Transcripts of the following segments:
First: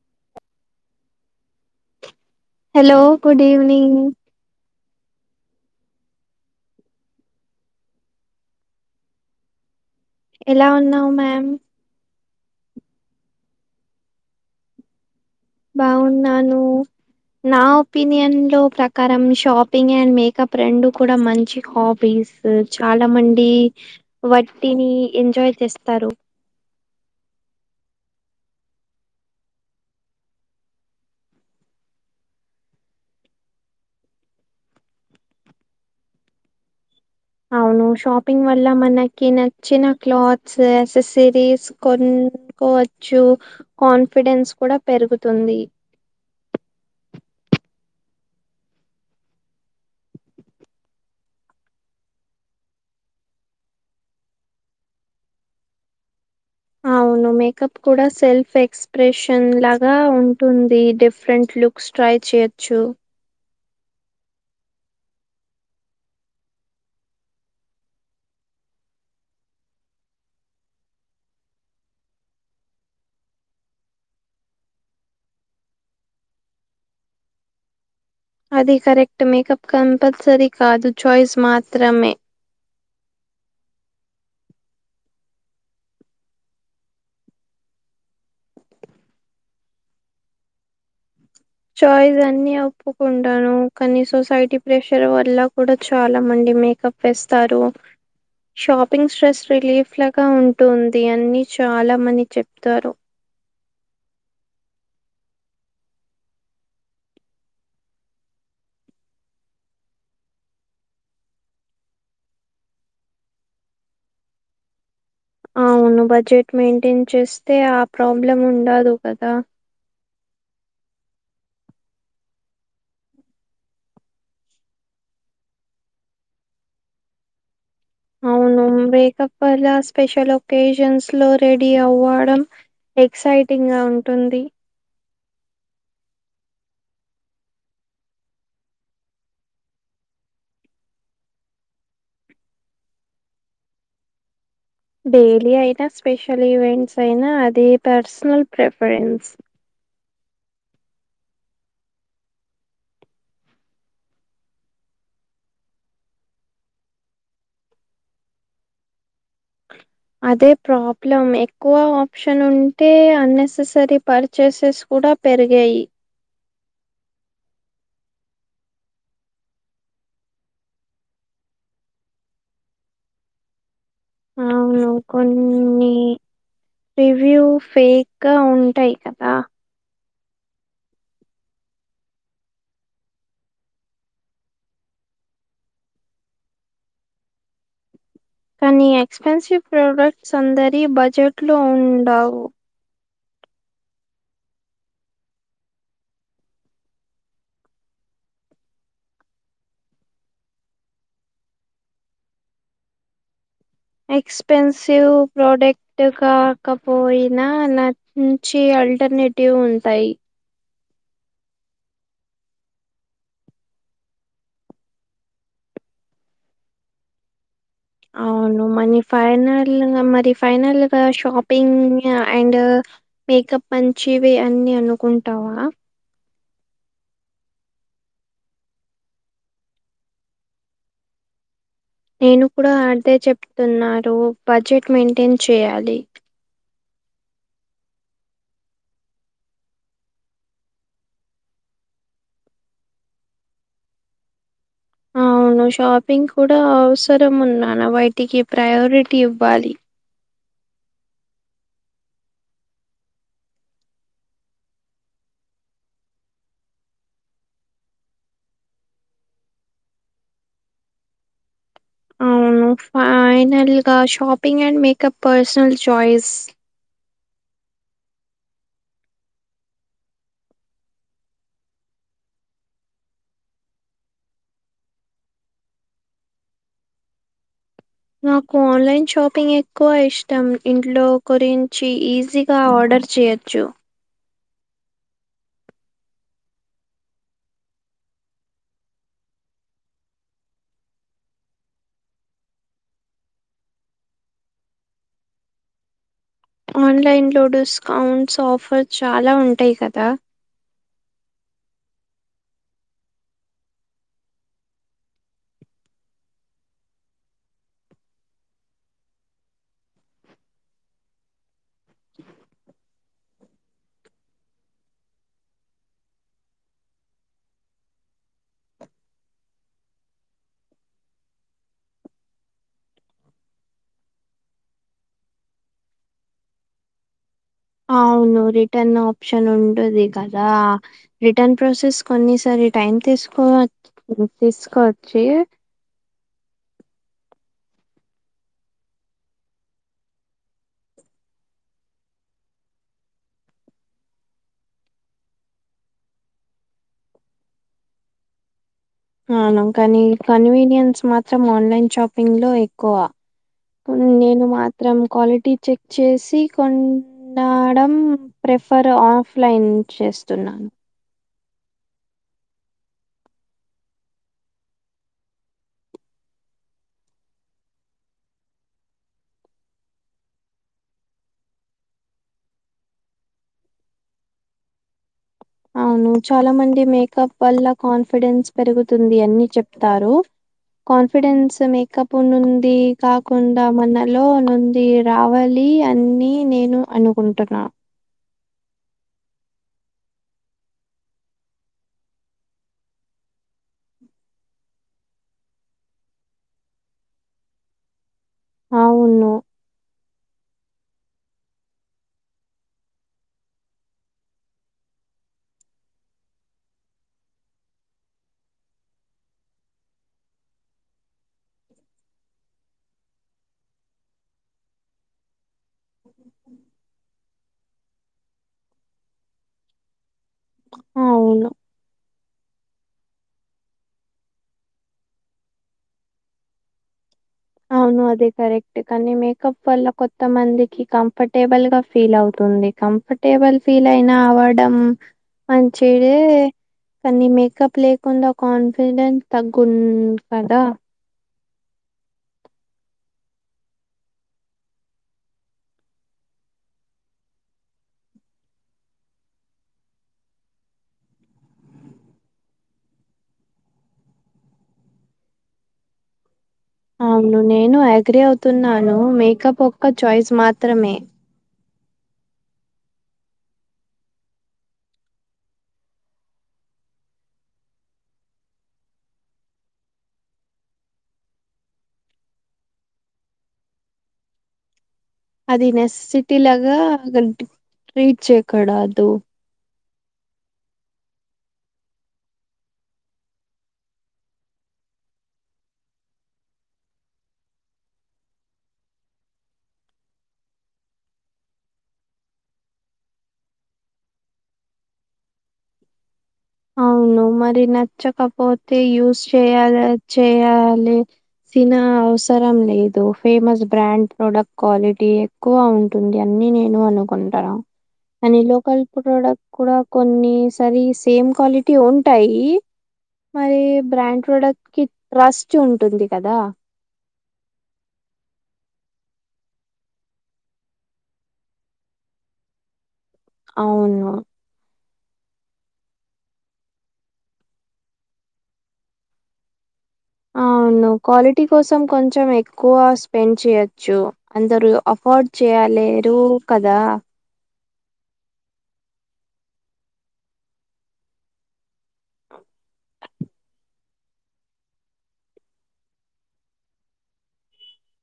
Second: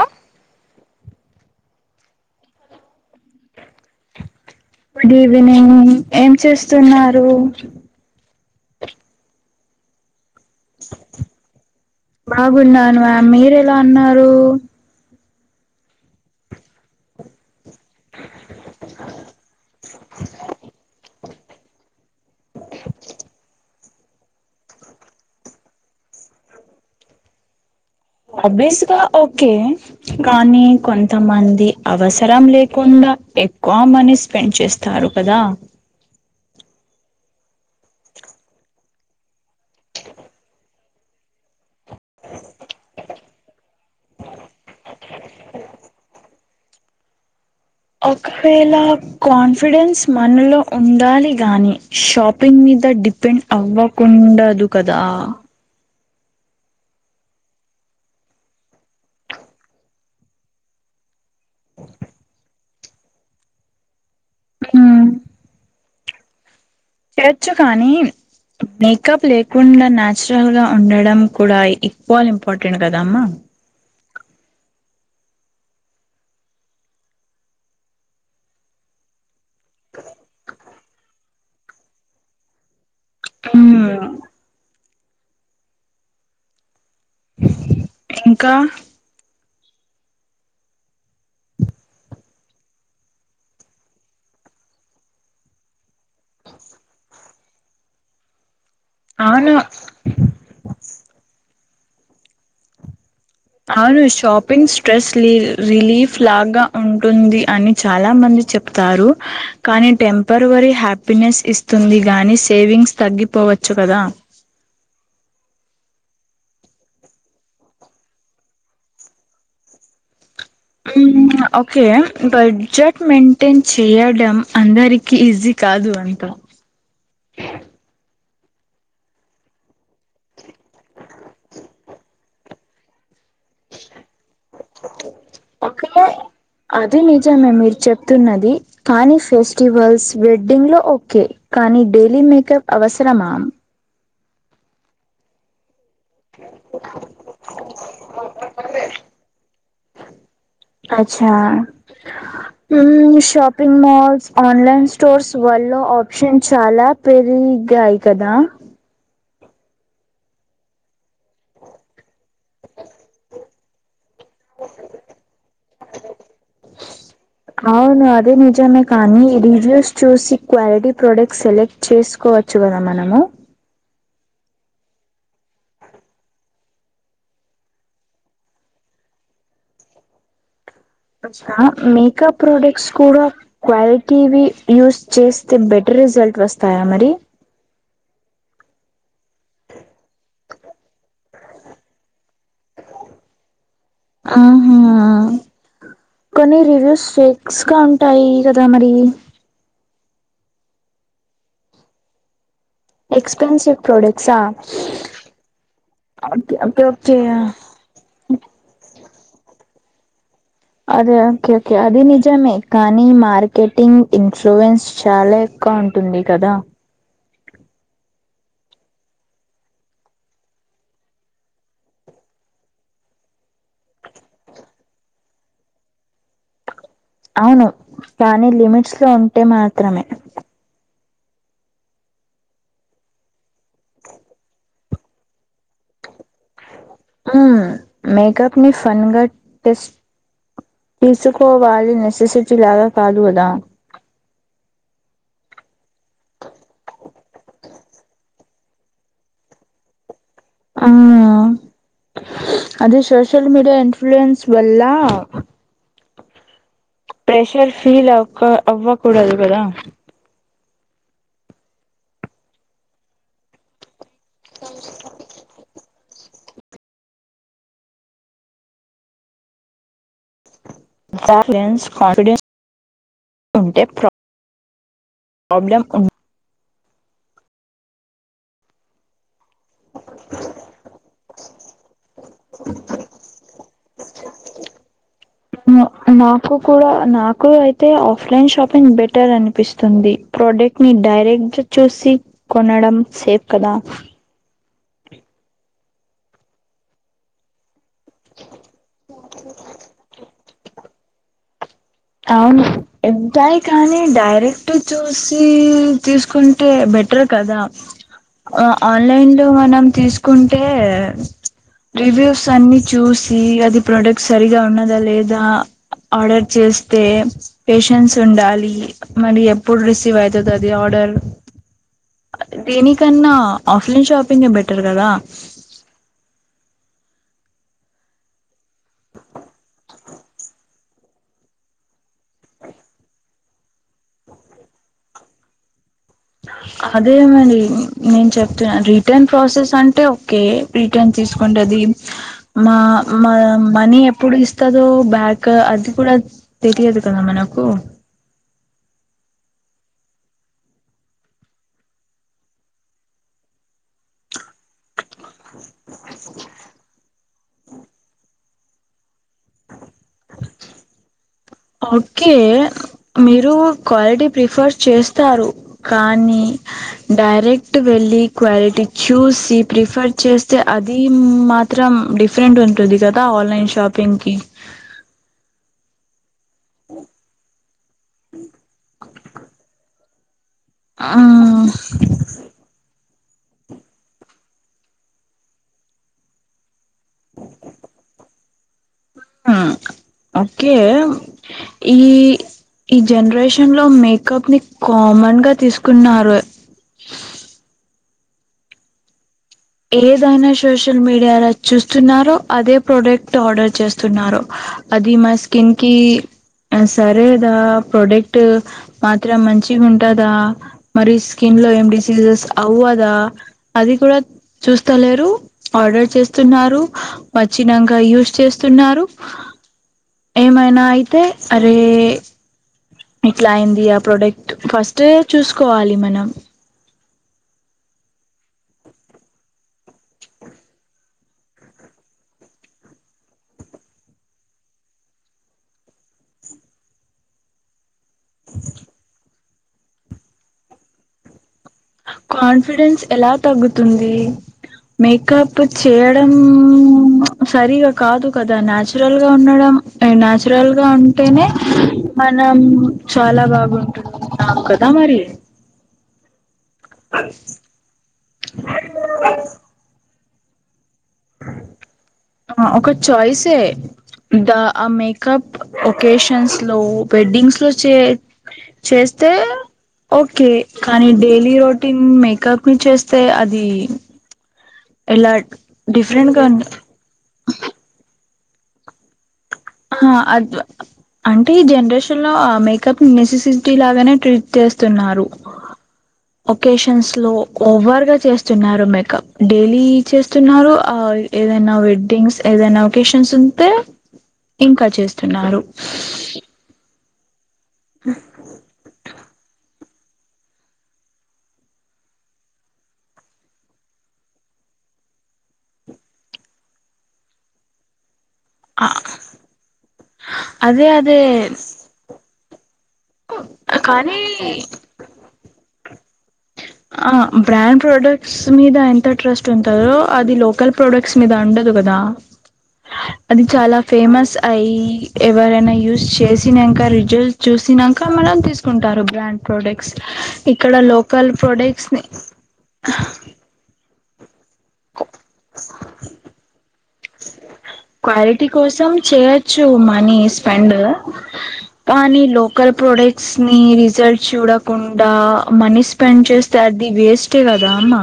అ hello good evening good evening ఏం చేస్తున్నారు ఎలా ఉన్నావు మ్యామ్ బాగున్నాను మ్యామ్ మీర్ ఎలా ఉన న్నారు బాఊన్నాను నా ఒపీనియన్ లో తక్ కరం షాపింగ్ అండ్ మేకప్ రెండు కూడా మంచి హాబీస్ చాలా మంది వాట్టిని ఎంజాయ్ చేస్తారు ఆబ్వియస్ గా ఓకే కానీ కొంతమంది అవసరం లేకుండా ఎక్కువ మనీ స్పెండ్ చేస్తారు కదా అవును షాపింగ్ వల్ల మనకి నచ్చిన క్లాత్స్, ఎసెసరీస్ కొనుక్కోవచ్చు కాన్ఫిడెన్స్ కూడా పెరుగుతుంది. ఒకవేళ కాన్ఫిడెన్స్ మనలో ఉండాలి గాని షాపింగ్ మీద డిపెండ్ అవ్వకుండదు కదా అవు ఉన్న మేకప్ కూడా సెల్ఫ్ ఎక్స్ప్రెషన్ లాగా ఉంటుంది. డిఫరెంట్ లుక్స్ టై ఇచ్చేయచ్చు ఉహు ఎచ్చు కానీ మేకప్ లేకుండా నాచురల్ గా ఉండడం కూడా ఈక్వల్ ఇంపార్టెంట్ కదామ్మా అది కరెక్ట్ మేకప్ కంపల్సరీ కాదు ఛాయిస్ మాత్రమే మ్ ఇంకా చాయిస్ అన్ని ఒప్పుకుంటాను. కానీ సొసైటీ ప్రెషర్ వల్ల కూడా చాలా మంది ఇ మేకప్ ఎస్తారు షాపింగ్ స్ట్రెస్ అవును రిలీఫ్ లాగా ఉంటుంది అన్నీ చాలా మని చెప్తారు. అవును షాపింగ్ స్ట్రెస్ లి రిలీఫ్ లాగా ఉంటుంది అని చాలా మంది చెప్తారు కానీ టెంపరవరీ హ్యాపీనెస్ ఇస్తుంది గాని సేవింగ్స్ తగ్గిపో పోవచ్చు కదా అవును బడ్జెట్ మెయింటైన్ చేస్తే ఆ ప్రాబ్లం ఉండదు కదా మ్మ్ ఓకే బడ్జెట్ మెయింటైన్ చేయడం అందరికి ఈజీ కాదు అంత అవును మేకప్ అలా స్పెషల్ ఒకేజన్స్ లో రెడీ అవ్వడం ఎక్సైటింగ్ గా ఉంటుంది. ఓకే అది నిజమే మీరు చెప్తున్నది. కానీ ఫెస్టివల్స్ వెడ్డింగ్ లో ఓకే కానీ అని డెలీ మేకప్ అవసరమా? డైలీ అయిత స్పెషల్ ఈవెంట్స్ అయినా అది పర్సనల్ ప్రిఫరెన్స్ అచ్చా మ్ షాపింగ్ మాల్స్ ఆన్లైన్ స్టోర్స్ వల్ల ఆప్షన్ చాలా పెరి ఇగ్గ అయితదా అదే ప్రాబ్లం ఎక్కువ ఆప్షన్ ఉంటే అన్నెససరీ పర్చేసెస్ కూడా పెరిగాయి అవును అదే నిజమే కానీ రివ్యూస్ చూసి క్వాలిటీ ప్రొడక్ట్స్ సెలెక్ట్ చేసుకు వచ్చు కదా మనము అవును కొన్ని రివ్యూ ఫేక్ గా ఉంటాయి కదా ఆ మేకప్ ప్రోడక్ట్స్ కూడా క్వాలిటీవి యూస్ చేస్తే బెటర్ రిజల్ట్ వస్తాయా మరి కానీ ఎక్స్పెన్సివ్ ప్రొడక్ట్స్ అందరి బడ్జెట్ లో ఉండవు ఆహా కొన్ని రివ్యూస్ ఫేక్స్ గా ఉంటాయి గదా మరి ఎక్స్పెన్సివ్ ప్రోడక్ట్సా expensive product okay okay okay కాకపోయినా నంచి అల్ ఆల్టర్నేటివ్ ఉంటాయి అద ఓకే ఓకే అది నిజమే కానీ మార్కెటింగ్ ఇన్ఫ్లూయన్స్ చాలా క ఉంటుంది కదా అవును మనీ ఫైనల్ గ మరి ఫైనల్ గా షాపింగ్ అండ్ మేకప్ మంచివె అన్ని అనుకుంటావా అవును కానీ లిమిట్స్ లో ఉంటే మాత్రమే నేను కూడా అదే చెప్తున్నారు బడ్జెట్ మెయింటైన్ చేయాలి హ మెకప్ని ఫన్గ తిస్ తీసుకోవాలి నెసెసిటీ లాగా కదుగదా అ అవును షాపింగ్ కూడా అవసరం ఉన్నాను బయటికి ప్రయారిటీ ఇవ్వాలి అవునా అదే సోషల్ మీడియా ఇన్ఫ్లుూయెన్స్ వల్ల ప్రెషర్ ఫీల్ అవక అవ్వ కుడదు గదా అవును ఫైనల్ గా shopping and makeup personal choice balance confidence ఉంటే ప్ర ప్రాబ్లెమ్ ఉం నాకు ఆన్లైన్ షాప్ పింగ్ ఎక్కువ ఇష్టం ఇంట్లో గురించి ఈజీగా ఆర్డర్ చేయచ్చు న-నాకు కూడా నాకు అయితే ఆఫ్లైన్ షాపింగ్ బెటర్ అనిపిస్తుంది ప్రోడక్ట్ ని డైరెక్ట్ గ చూసి కొనడం సేఫ్ కదా ఆన్లైన్ లో డిస్కౌంట్స్ ఆఫర్స్ చాలా ఉంటాయి కదా అవును ఉంటాయి కానీ డైరెక్ట్ చూసి తీసుకుంటే బె బెటర్ కదా అ ఆన్లైన్ లో మనం తీసుకుంటే రివ్యూస్ అన్ని చూస్ దీ అది ప్రోడక్ట్ సరిగా ఉన్నదా లేదా ఆర్డర్ చేస్ అయితే పేషన్స్ ఉండాలి మరి ఎప్పుడు రిసీవ్ అయితదది ఆర్డర్ దేనికన్నా ఆఫ్లైన్ షాపింగే బెటర్ గదా ఆవ్ అవును రిటర్న్ ఆప్షన్ ఉండది గదా రిటర్న్ ప్రాసెస్ కొన్నిసరి టైంకి తీసుకో వచ్చి తీసుకోచ్చి అదేమరి నేను చెప్తున్నా రిటర్న్ ప్రాసెస్ అంటే ఓకే రిటర్న్ తీసుకోంటే అది ఇ మ-మ-మనీ ఎప్పుడు ఇస్తాదో బ్యాక్ అది గుడా తే తియదు కదా మనకు [inaudible] అవును కాని కన్వీనియన్స్ మాత్రం ఆన్లైన్ షాపింగ్ లో ఎక్కువ నేను మాత్రం క్వాలిటీ చెక్ చేసి కొన్నాడం రే ప్రిఫర్ ఆఫ్లైన్ చేస్తున్నాను ఓకే మీరు క్వాలిటీ ప్రిఫర్ చేస్తారు కానీ డైరెక్ట్ వె లి క్వాలిటీ చూసి ప్రిఫర్ చేస్తే అది మాత్రం డిఫరెంట్ ఉంటది. తాత ఆన్లైన్ షాపింగ్ కి [inaudible] అవును చాలా మంది మేకప్ వల్ల కాన్ఫిడెన్స్ పెరుగుతుంది అని చెప్తారు. కాన్ఫిడెన్స్ మేకప్ ఉన్ ఉంది. కాకుండా మనలో నుంది రావాలి అన్ని నేను అనుకుంటున్నా [inaudible] మ్మ్ [inaudible] ఓకే ఈ ఈ జనరేషన్ లో మేకప్ ని కామన్ గా తీసుకున్నారు. [inaudible] అవును ఏదైనా సోషల్ మీడియాలో చూస్తున్నారో అదే ప్రోడక్ట్ ఆర్డర్ చేస్తున్నారో అది మా స్కిన్కి అ సరేదా ప్రొడక్ట్ మాత్రం మంచిగా ఉంటదా మరి స్కిన్ లో ఏం డిసీజెస్ అవ్వదా అది కూడా చూస్తలేరు ఆర్డర్ చేస్తున్నారు వచ్చినంగా యూస్ చేస్తున్నారు. [inaudible] ఏమైనా అయితే అవును అరే ఇట్లా అయింది ఆ ప్రొడక్ట్ ఫస్ట్ చూసుకోవాలి మనం అవును అదే కరెక్ట్ కానీ మేకప్ వల్ల కొత్త మందికి కంఫర్టబుల్ గా ఫీల్ అవుతు ఉంది కంఫర్టేబుల్ ఫీల్ అయినా అవడం మంచిదే కానీ మేకప్ లేకుండా కాన్ఫిడెన్స్ తగ్గుంది కదా కాన్ఫిడెన్స్ ఎలా తగ్గుతుంది. మేకప్ చేయడం సరిగా కాదు కదా, నాచురల్ గా ఉండడం ఎ నాచురల్ గా ఉంటేనే మనం చాలా బాగుంటుంది న్నా కదా మరి అవును నేను అగ్రి అవుతున్నాను మేకప్ ఒక్క చాయిస్ మాత్రమే [inaudible] అ ఒక చాయిసే ద ఆ మేకప్ ఒకేషన్స్ లో వెడ్డింగ్స్ లో చే చేస్తే ఓకే కానీ డైలీ రొటీన్ మేకప్ ని చేస్తే అది ఎలా అది డిఫరెంట్ నెససిటీ గా లాగా రీచ్ చేయకూడ అదు ఆ అద్వ్ అంటే జనరేషన్ లో ఆ మేకప్ నెసెసిటీ లాగానే ట్రీట్ చేస్తున్నారు. [inaudible] ఒకేషన్స్ లో ఓవర్ గా చేస్తున్నారు మేకప్ డైలీ చేస్తున్నారు ఆ ఏదైనా వెడ్డింగ్స్ ఏదైనా ఒకేషన్స్ ఉంటే ఇంకా చేస్తున్నారు అవును మరి నచ్చకపోతే యూస్ చేయాల చేయాలి. తిన అవసరం లేదు ఫేమస్ బ్రాండ్ ప్రోడక్ట్ క్వాలిటీ ఎక్కువ ఉంటుంది అన్ నేను అనుకుంటాన అని లోకల్ ఆ ప్రోడక్ట్ కూడా కొన్నిసరి అదే అదే సేమ్ క్వాలిటీ ఉంటాయి మరి కానీ బ్రాండ్ ప్రొడక్ట్ కి రస్ ఉంటుంది కదా ఆ బ్రాండ్ ప్రోడక్ట్స్ మీద ఎంత ట్రస్ట్ ఉంటదో అది లోకల్ ప్రోడక్ట్స్ మీద ఉండదు కదా అది చాలా అవును ఫేమస్ అయి ఎవరైనా యూజ్ చేసినంక రిజల్ట్ చూసినంక మనం తీసుకుంటారు బ్రాండ్ ప్రొడక్ట్ ఇక్కడ అవును లోకల్ క్వాలిటీ కోసం ప్రోడక్ట్స్ ని కొంచెం ఎక్కువ స్పెండ్ చేయచ్చు అందరు అఫోర్డ్ చేయలేరు కదా క్వాలిటీ కోసం చేయొచ్చు మనీ స్పెండ్ కానీ లోకల్ ప్రోడక్ట్స్ ని రిజల్ట్ చూడకుండా మనీ స్పెండ్ చేస్తే ది వేస్టే కదా అమ్మా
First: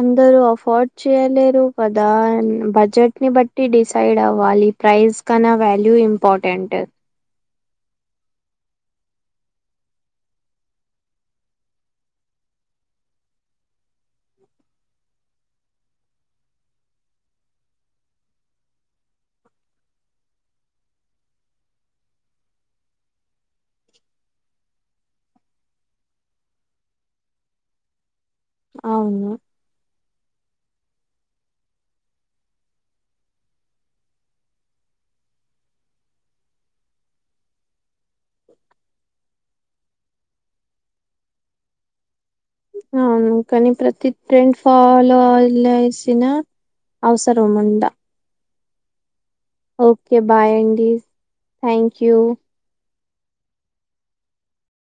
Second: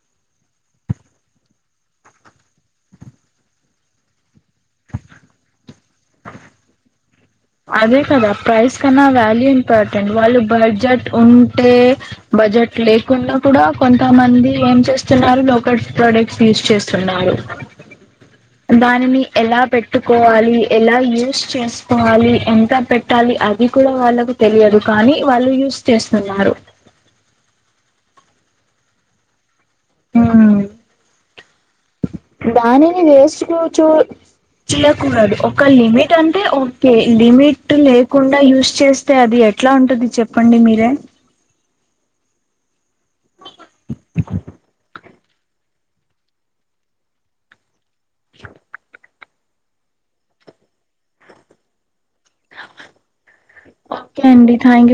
అందరు అఫోర్డ్ చేయలేరు కదా బడ్జెట్ ని బట్టి డిసైడ్ అవ్వాలి ప్రైజ్ కన్నా వాల్యూ ఇంపార్టెంట్ అదే కదా ప్రైస్ కన్నా వాల్యూ ఇంపార్టెంట్ వాళ్ళు బడ్జెట్ ఉంటే బడ్జెట్ లేకుండా కూడా కొంతమంది ఏం చేస్తున్నారు లోకల్ ప్రొడక్ట్స్ యూజ్ చేస్తున్నారు దానిని ఎలా పెట్టుకోవాలి ఎలా యూస్ చేసుకోవ కావాలి ఎంత పెట్టాలి అది కూడా వాళ్ళకు తెలియదు కానీ వాళ్ళు యూస్ చేస్తున్నారు అవును హు దానిని వేసుకోవచ్చు చూడకూడదు ఒక లిమిట్ అంటే ఓకే లిమిట్ లేకుండా యూస్ చేస్తే అది ఎట్లా ఉంటది చెప్పండి మీరే అవును కానీ ప్రతి ట్రెండ్ ఫాల్ లేసిన అవసరము ఉండ ఓకే బాయ్ అండి థ్యాంక్ యూ ఓకే అండి థ్యాంక్ యూ